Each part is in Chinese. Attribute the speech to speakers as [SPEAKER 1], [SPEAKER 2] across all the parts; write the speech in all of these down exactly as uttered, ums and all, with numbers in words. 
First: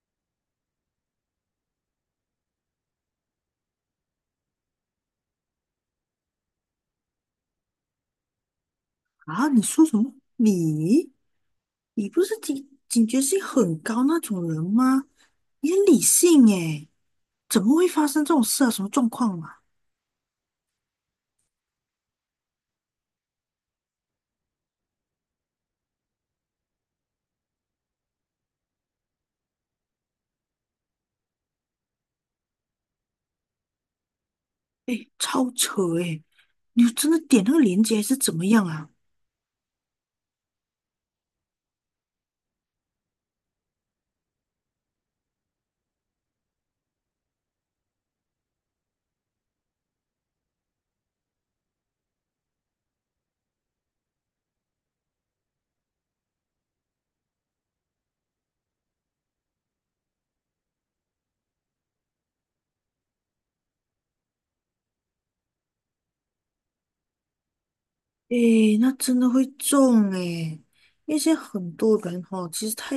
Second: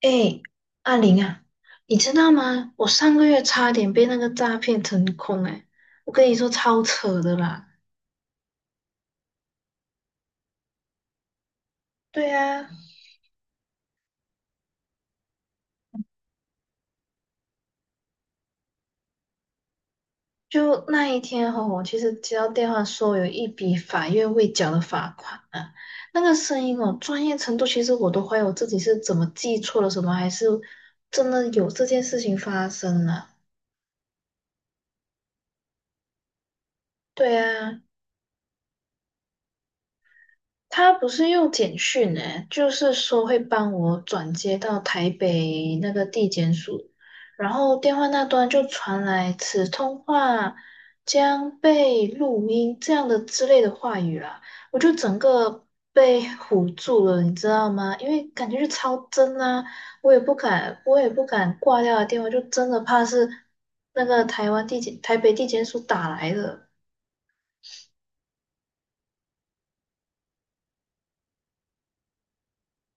[SPEAKER 1] 哎，阿玲啊，你知道吗？我上个月差点被那个诈骗成功哎，我跟你说超扯的啦。
[SPEAKER 2] 啊，你说什么？你你不
[SPEAKER 1] 对
[SPEAKER 2] 是警
[SPEAKER 1] 啊，
[SPEAKER 2] 警觉性很高那种人吗？你很理性诶，怎么会发生这种事啊？什么状况啊？
[SPEAKER 1] 就那一天哈、我其实接到电话说有一笔法院未缴的罚款啊，那个声音哦，专业程度其实我都怀疑我自己是怎么记错了什么，还是真的有这件事情发生了。
[SPEAKER 2] 诶，超扯诶！你真的
[SPEAKER 1] 对
[SPEAKER 2] 点那个
[SPEAKER 1] 啊，
[SPEAKER 2] 链接还是怎么样啊？
[SPEAKER 1] 他不是用简讯诶，就是说会帮我转接到台北那个地检署，然后电话那端就传来"此通话将被录音"这样的之类的话语啦，我就整个被唬住了，你知道吗？因为感觉是超真啊，我也不敢，我也不敢挂掉的电话，就真的怕是那个台湾地检、台北地检署打来的。
[SPEAKER 2] 诶，那真的会中诶，因为现在很多人哦，其实太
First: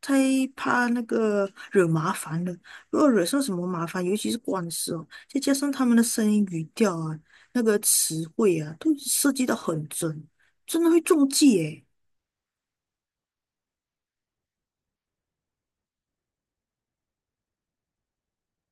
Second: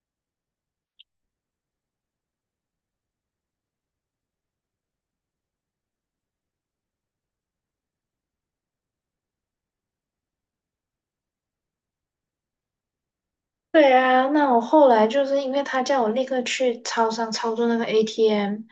[SPEAKER 2] 太怕那个惹麻烦了。如果惹上什么麻烦，尤其是官司哦，再加上他们的声音语调啊，那个词汇啊，都设计得很准，真的会中计诶。
[SPEAKER 1] 对啊，那我后来就是因为他叫我立刻去超商操作那个 A T M，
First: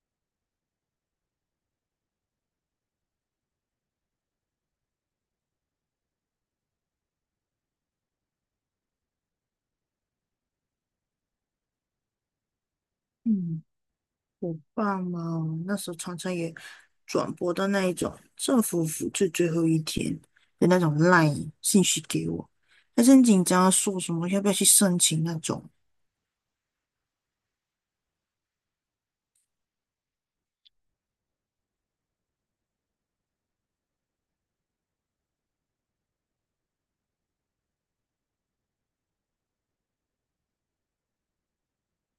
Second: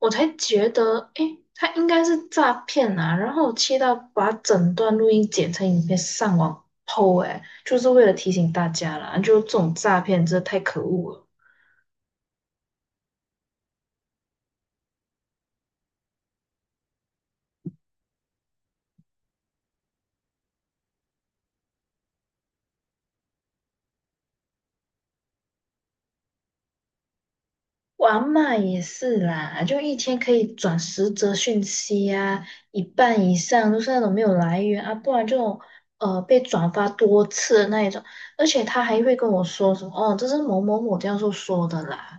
[SPEAKER 1] 我才觉得，诶，他应该是诈骗啊。然后我气到把整段录音剪成影片上网 po，诶，就是为了提醒大家啦，就这种诈骗真的太可恶了。
[SPEAKER 2] 嗯，我爸妈哦那时候常常也转播到那一种政府复制最后一天的那种 LINE 信息给我，还是很紧张啊，说什么要不要去申请那种。
[SPEAKER 1] 我阿嬷也是啦，就一天可以转十则讯息啊，一半以上都是那种没有来源啊，不然就呃被转发多次的那一种。而且他还会跟我说什么哦，这是某某某教授说的啦，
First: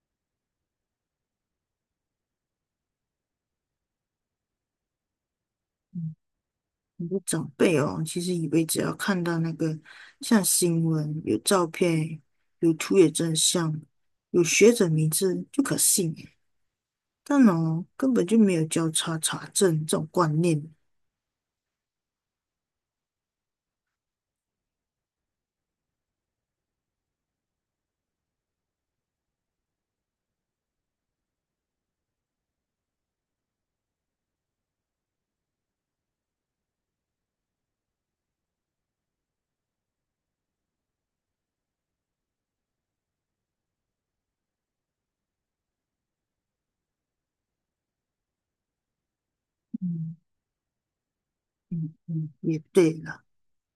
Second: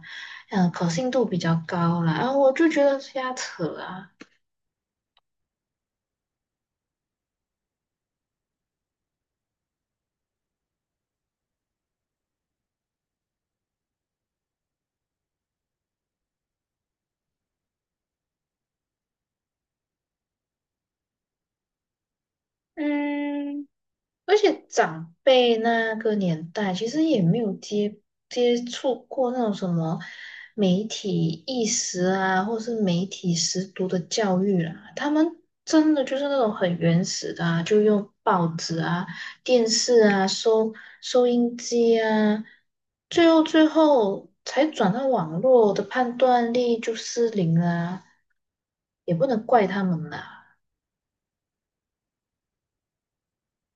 [SPEAKER 1] 嗯，可信度比较高啦，啊，我就觉得瞎扯啊。
[SPEAKER 2] 很多长辈哦，其实以为只要看到那个像新闻、有照片、有图有真相、有学者名字就可信耶，但哦，根本就没有交叉查证这种观念。
[SPEAKER 1] 嗯。而且长辈那个年代其实也没有接接触过那种什么媒体意识啊，或是媒体识读的教育啦、他们真的就是那种很原始的啊，就用报纸啊、电视啊、收收音机啊，最后最后才转到网络的判断力就失灵啦、也不能怪他们
[SPEAKER 2] 嗯
[SPEAKER 1] 啦。
[SPEAKER 2] 嗯嗯，也对了。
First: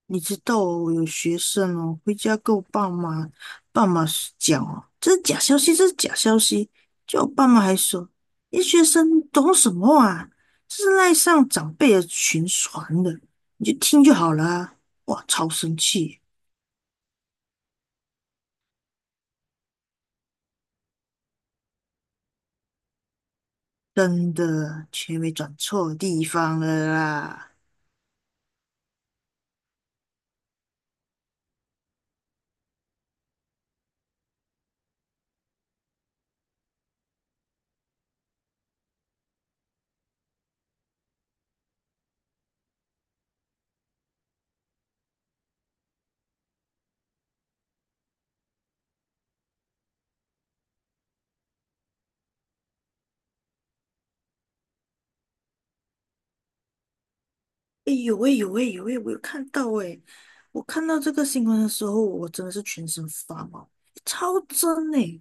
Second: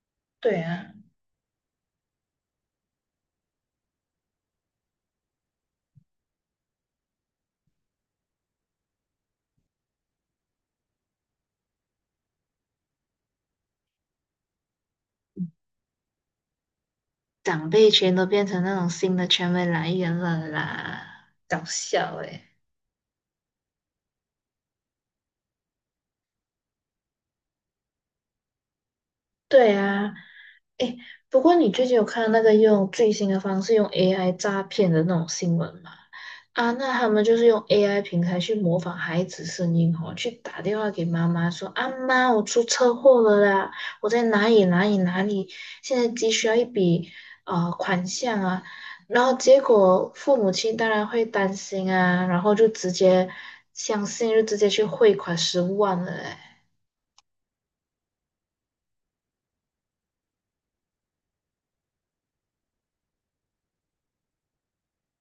[SPEAKER 2] 你知道
[SPEAKER 1] 对
[SPEAKER 2] 哦，
[SPEAKER 1] 啊。
[SPEAKER 2] 有学生哦，回家跟我爸妈爸妈讲哦，这是假消息，这是假消息。就我爸妈还说，你学生懂什么啊？这是赖上长辈的群传的，你就听就好了啊。哇，超生气，
[SPEAKER 1] 长辈全都变成那种新的权威来源了啦，搞笑诶、
[SPEAKER 2] 真的，全没转错地方了啦。
[SPEAKER 1] 对啊，诶，不过你最近有看那个用最新的方式用 A I 诈骗的那种新闻吗？啊，那他们就是用 A I 平台去模仿孩子声音哦，去打电话给妈妈说："阿妈，我出车祸了啦，我在哪里哪里哪里，现在急需要一笔呃款项啊。"然后结果父母亲当然会担心啊，然后就直接相信，就直接去汇款十五万了诶。
[SPEAKER 2] 哎呦喂，有喂，有喂，我有看到哎，我看到这个新闻的时候，我真的是全身发毛，超真哎。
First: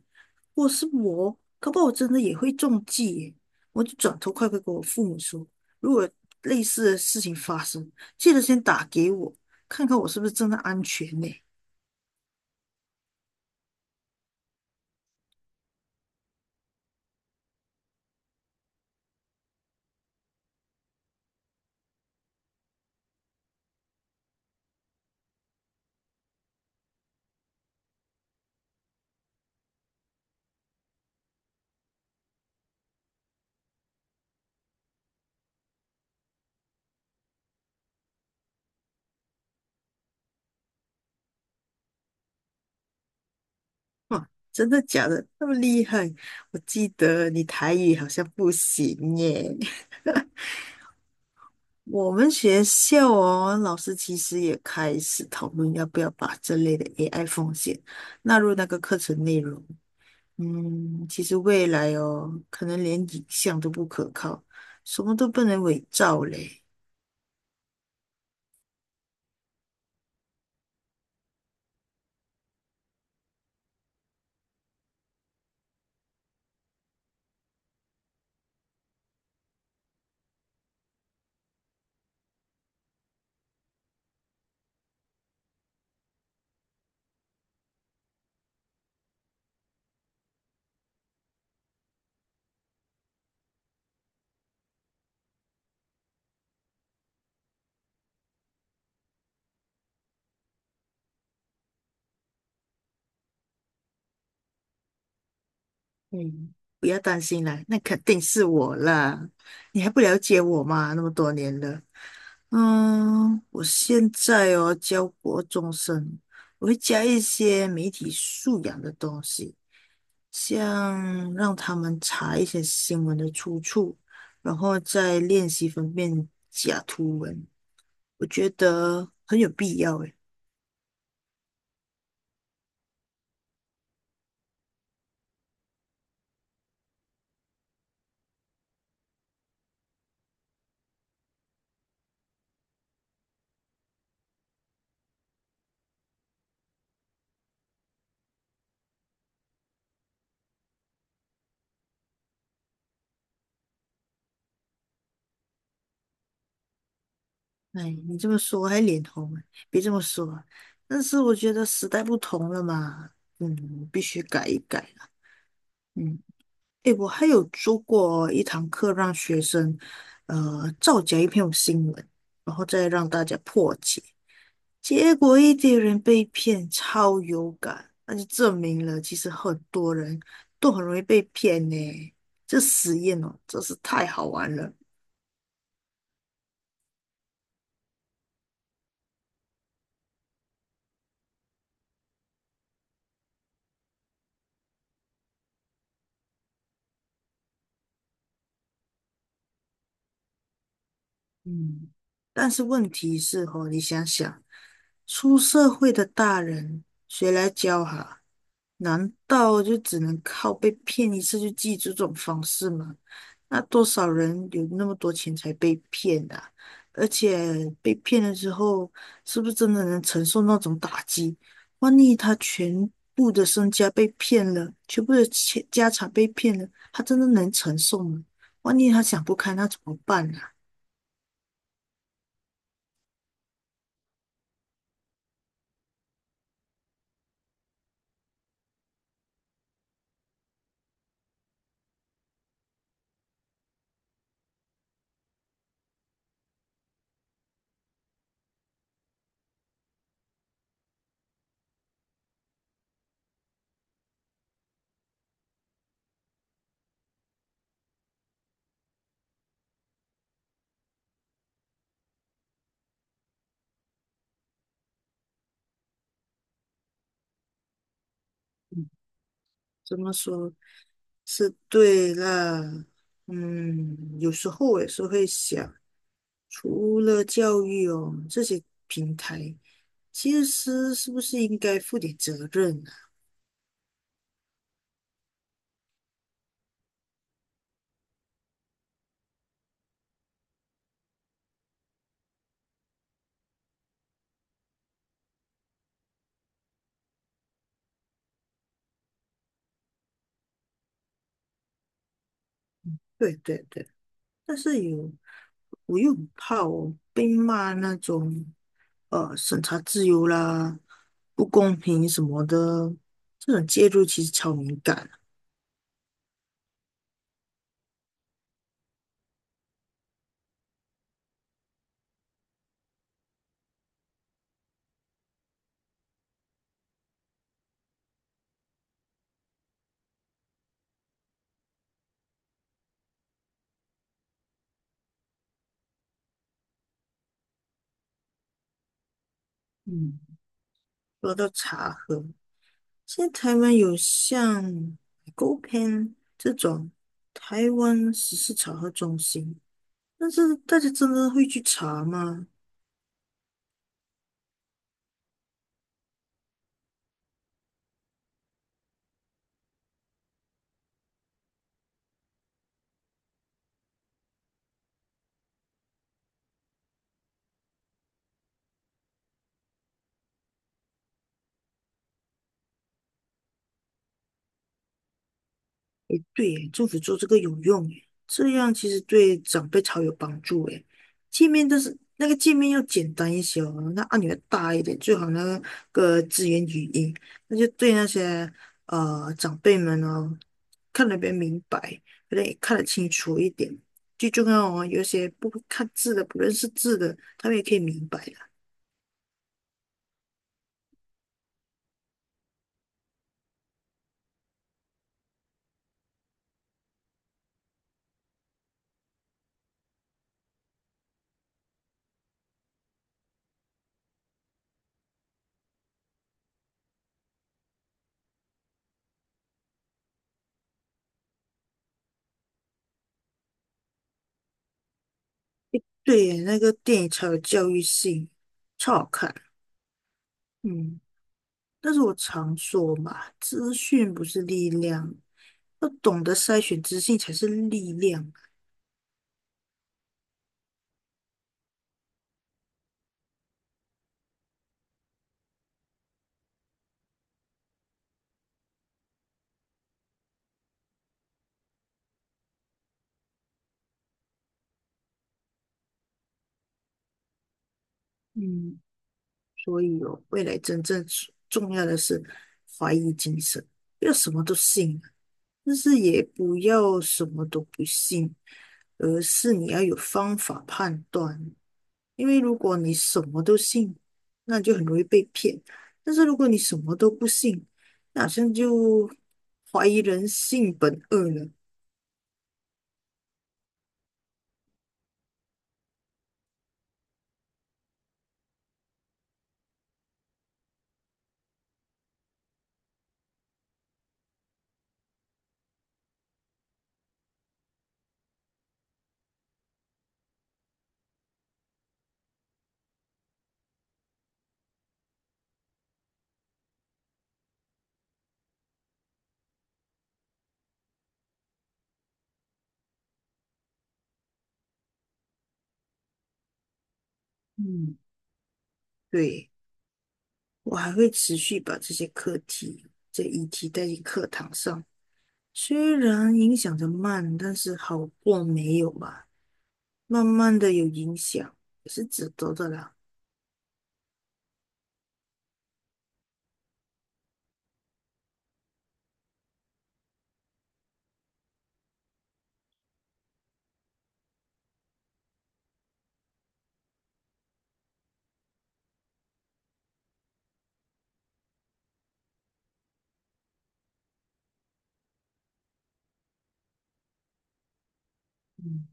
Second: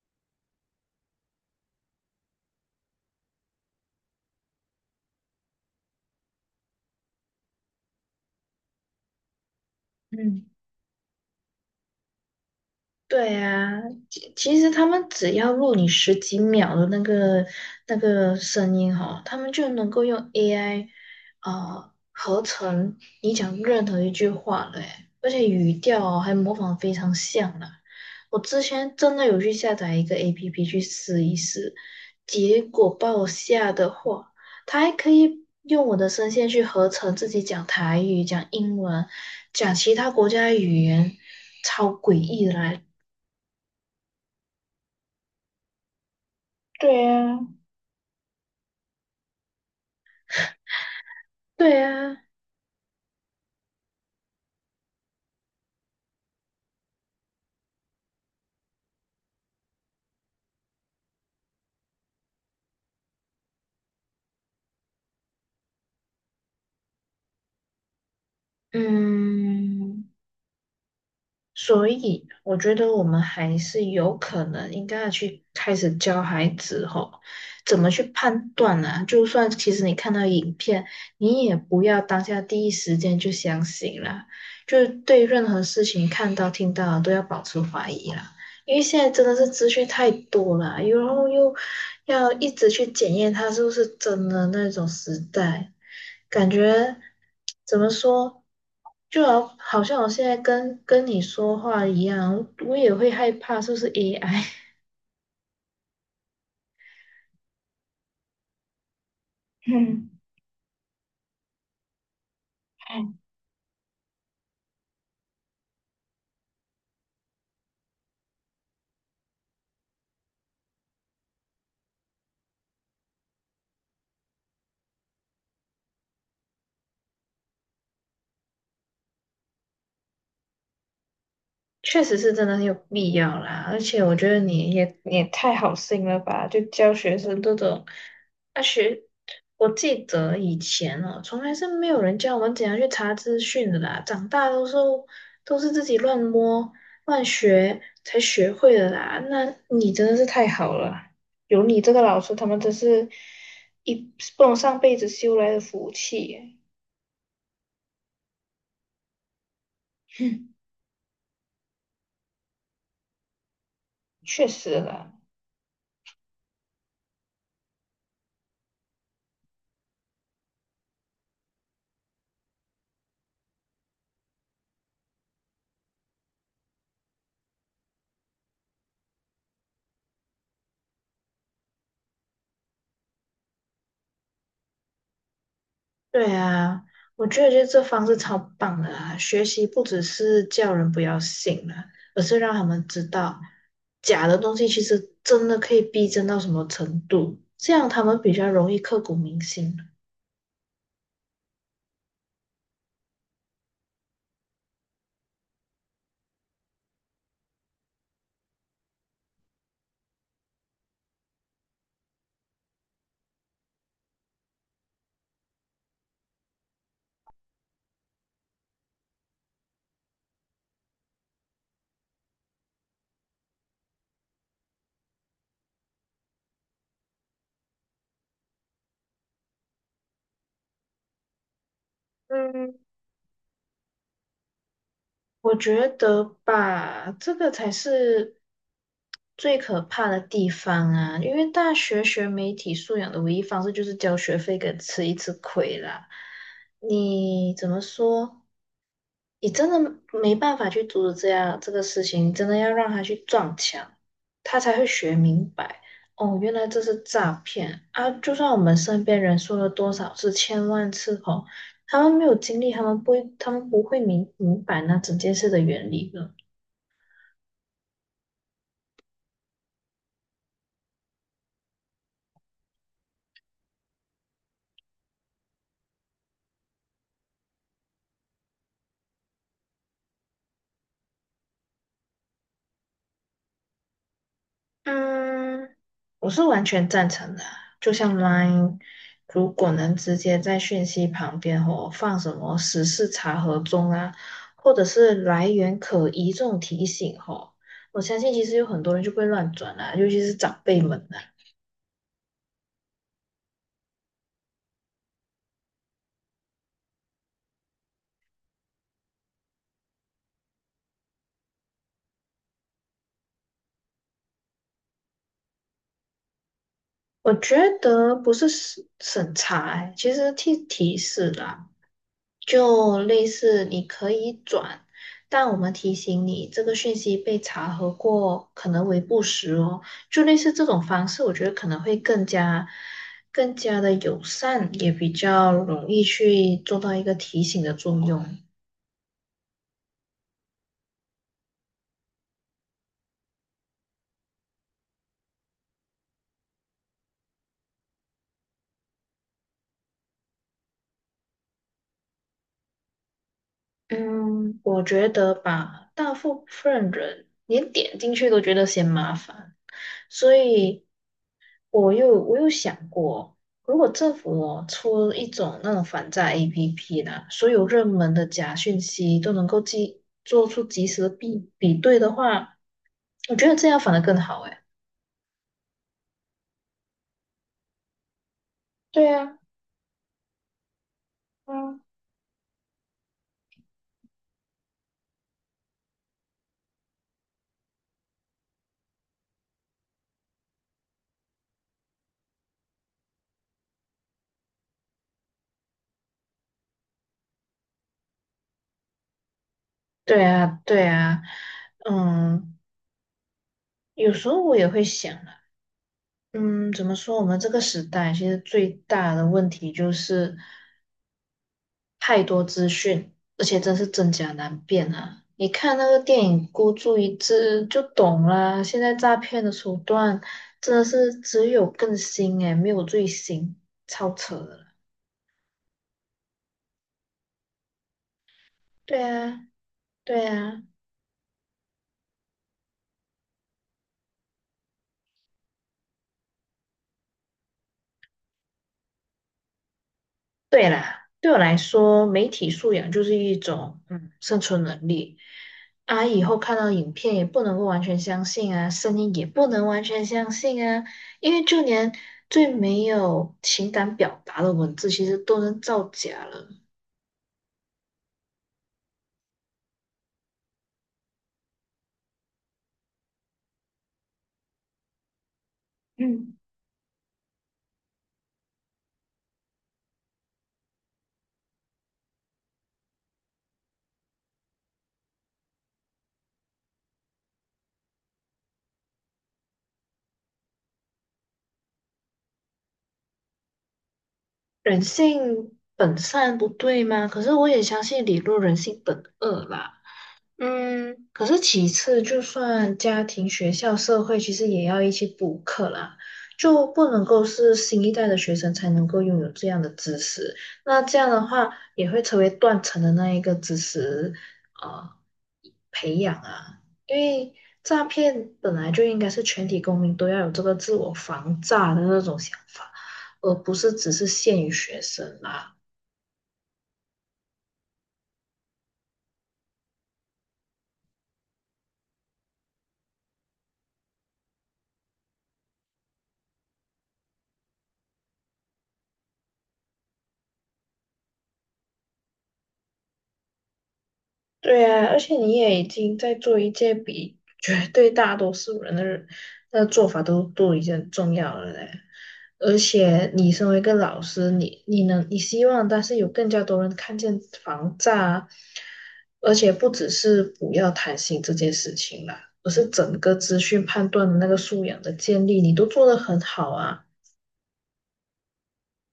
[SPEAKER 2] 我是我，可不好我真的也会中计耶。我就转头快快跟我父母说，如果类似的事情发生，记得先打给我，看看我是不是真的安全呢？
[SPEAKER 1] 对啊，其其实他们只要录你十几秒的那个那个声音哈，他们就能够用 A I 呃合成你讲任何一句话嘞，而且语调哦还模仿得非常像啦。我之前真的有去下载一个 A P P 去试一试，结果把我吓得话，它还可以用我的声线去合成自己讲台语、讲英文、讲其他国家的语言，超诡异的啦！
[SPEAKER 2] 哇，真的假的？那么厉害？我记
[SPEAKER 1] 对
[SPEAKER 2] 得
[SPEAKER 1] 呀，
[SPEAKER 2] 你台语好像不行耶。
[SPEAKER 1] 对
[SPEAKER 2] 我
[SPEAKER 1] 呀。
[SPEAKER 2] 们学校哦，老师其实也开始讨论要不要把这类的 A I 风险纳入那个课程内容。嗯，其实未来哦，可能连影像都不可靠，什么都不能伪造嘞。
[SPEAKER 1] 嗯，所以我觉得我们还是有可能应该要去开始教孩子吼，怎么去判断啊？就算其实你看到影片，你也不要当下第一时间就相信啦，就是对任何事情看到听到都要保持怀疑啦，因为现在真的是资讯太多了，然后又要一直去检验它是不是真的那种时代，感觉怎么说，就好好像我现在跟跟你说话一样，我也会害怕是不是 A I。
[SPEAKER 2] 嗯，不要担心啦，那肯定是我啦。你还不
[SPEAKER 1] 嗯，
[SPEAKER 2] 了解我嘛？那么多年了，嗯，我现在哦教国中生，我会加一些媒体素养的东西，像让他们查一些新闻的出处，然后再练习分辨假图文，我觉得很有必要诶。
[SPEAKER 1] 确实是真的很有必要啦，而且我觉得你也你也太好心了吧，就教学生这种，啊学，我记得以前哦，从来是没有人教我们怎样去查资讯的啦，长大都是都是自己乱摸乱学才学会的啦，那你真的是太好了，有你这个老师，他们真是一不能上辈子修来的福气耶。
[SPEAKER 2] 哎，你这么说我还脸红啊，别这么说。
[SPEAKER 1] 哼，
[SPEAKER 2] 但是我觉得时代不同了嘛，嗯，必须
[SPEAKER 1] 确
[SPEAKER 2] 改一
[SPEAKER 1] 实
[SPEAKER 2] 改了。
[SPEAKER 1] 啦。
[SPEAKER 2] 嗯，哎，我还有做过一堂课，让学生呃造假一篇新闻，然后再让大家破解，结果一堆人被骗，超有感，那就证明了其实很多人都很容易被骗呢。这实验哦，真是太好玩了。
[SPEAKER 1] 对啊，我觉得就是这方式超棒的啊！学习不只是叫人不要信了，而是让他们知道假的东西其实真的可以逼真到什么程度，这样他们比较容易刻骨铭心。
[SPEAKER 2] 嗯，但是问题是哦，你想想。出社会的大人，谁来教哈？难道就只能靠被骗一次就记住这种方式吗？那多少人有那么多钱才被骗的？而且被骗了之后，是不是真的能承受那种打击？万一他全部的身家被骗了，全部的钱家产被骗了，他真的能承受吗？万一他想不开，那怎么办啊？
[SPEAKER 1] 嗯，我觉得吧，这个才是最可怕的地方啊！因为大学学媒体素养的唯一方式就是交学费跟吃一次亏啦。你怎么说？你真的没办法去阻止这样这个事情，真的要让他去撞墙，他才会学明白。哦，原来这是诈骗啊！就算我们身边人说了多少次、千万次哦，他们没有经历，他们不会，他们不会明明白那整件事的原理的。
[SPEAKER 2] 嗯，怎么说？是对啦，嗯，有时候我也是会想，除了教育哦，这些平台其实是不是应该负点责任啊？
[SPEAKER 1] 嗯，我是完全赞成的啊。就像 Line，如果能直接在讯息旁边或放什么时事查核中啊，或者是来源可疑这种提醒吼，我相信其实有很多人就不会乱转啦、尤其是长辈们啊。
[SPEAKER 2] 对对对，但是有，我又很怕我被骂那种呃审查自由啦、不公平什么的，这种介入其实超敏感啊，
[SPEAKER 1] 我觉得不是审审查欸，其实提提示啦。就类似你可以转，但我们提醒你这个讯息被查核过，可能为不实哦。就类似这种方式，我觉得可能会更加更加的友善，也比较容易去做到一个提醒的作用。
[SPEAKER 2] 嗯，说到茶喝。现在台湾有像 Go Pen 这种台湾时事查核中心，但是大家真的会去查吗？
[SPEAKER 1] 嗯，我觉得吧，大部分人连点进去都觉得嫌麻烦，所以。我又我又想过，如果政府哦出一种那种反诈 A P P 呢，所有热门的假讯息都能够及做出及时的比比对的话，我觉得这样反而更好诶。
[SPEAKER 2] 诶，对耶，政府做这个有用耶，这样其实
[SPEAKER 1] 对呀，
[SPEAKER 2] 对长辈超有帮助诶。界面
[SPEAKER 1] 嗯，
[SPEAKER 2] 都是那个界面要简单一些哦，那按钮要大一点，最好那个支援语音，那就对那些呃长辈们哦，看得比较明白，有点也看得清楚一点。最重要哦，有些不会看字的、不认识字的，他们也可以明白的。
[SPEAKER 1] 对啊，对啊，嗯，有时候我也会想啊，嗯，怎么说？我们这个时代其实最大的问题就是。太多资讯，而且真是真假难辨啊！你看那个电影《孤注一掷》就懂啦。现在诈骗的手段真的是只有更新诶，没有最新，超扯的啦。
[SPEAKER 2] 对耶那个电影超有教育性，超
[SPEAKER 1] 对
[SPEAKER 2] 好看。
[SPEAKER 1] 啊，对啊。
[SPEAKER 2] 嗯。但是我常说嘛，资讯不是力量，要懂得筛选资讯才是力量。
[SPEAKER 1] 对啦，对我来说，媒体素养就是一种嗯生存能力啊。以后看到影片也不能够完全相信啊，声音也不能完全相信啊，因为就连最没有情感表达的文字，其实都能造假了。
[SPEAKER 2] 嗯，所以哦，未来真正重要的是怀疑精神，不要什么都信，但是也
[SPEAKER 1] 嗯，
[SPEAKER 2] 不要什么都不信，而是你要有方法判断。因为如果你什么都信，那就很容易被骗；但是如果你什么都不信，那好像就怀疑人性本恶了。
[SPEAKER 1] 人性本善不对吗？可是我也相信理论人性本恶啦。嗯，可是其次，就算家庭、学校、社会，其实也要一起补课啦，就不能够是新一代的学生才能够拥有这样的知识。那这样的话，也会成为断层的那一个知识，呃，培养啊。因为诈骗本来就应该是全体公民都要有这个自我防诈的那种想法，而不是只是限于学生啦。
[SPEAKER 2] 嗯。对，我还会持续把这些课题、这议题带进课堂上，虽然影响的慢，但是好过没有吧。慢慢的有影响，也是值得的啦。
[SPEAKER 1] 对啊，而且你也已经在做一件比绝对大多数人的人的做法都都已经很重要了嘞。而且你身为一个老师，你你能你希望，但是有更加多人看见防诈啊，而且不只是不要贪心这件事情啦，而是整个资讯判断的那个素养的建立，你都做得很好啊。
[SPEAKER 2] 嗯，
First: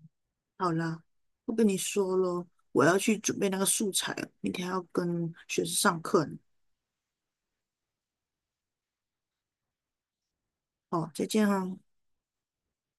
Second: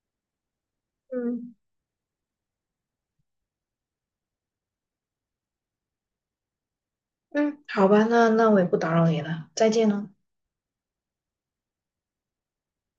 [SPEAKER 2] 好啦，
[SPEAKER 1] 嗯
[SPEAKER 2] 不跟你说咯，我要去准备那个素材了，明天还要跟学生上课呢。
[SPEAKER 1] 嗯，好吧，那那我也不打扰你了，再见喽。
[SPEAKER 2] 哦，再见哈。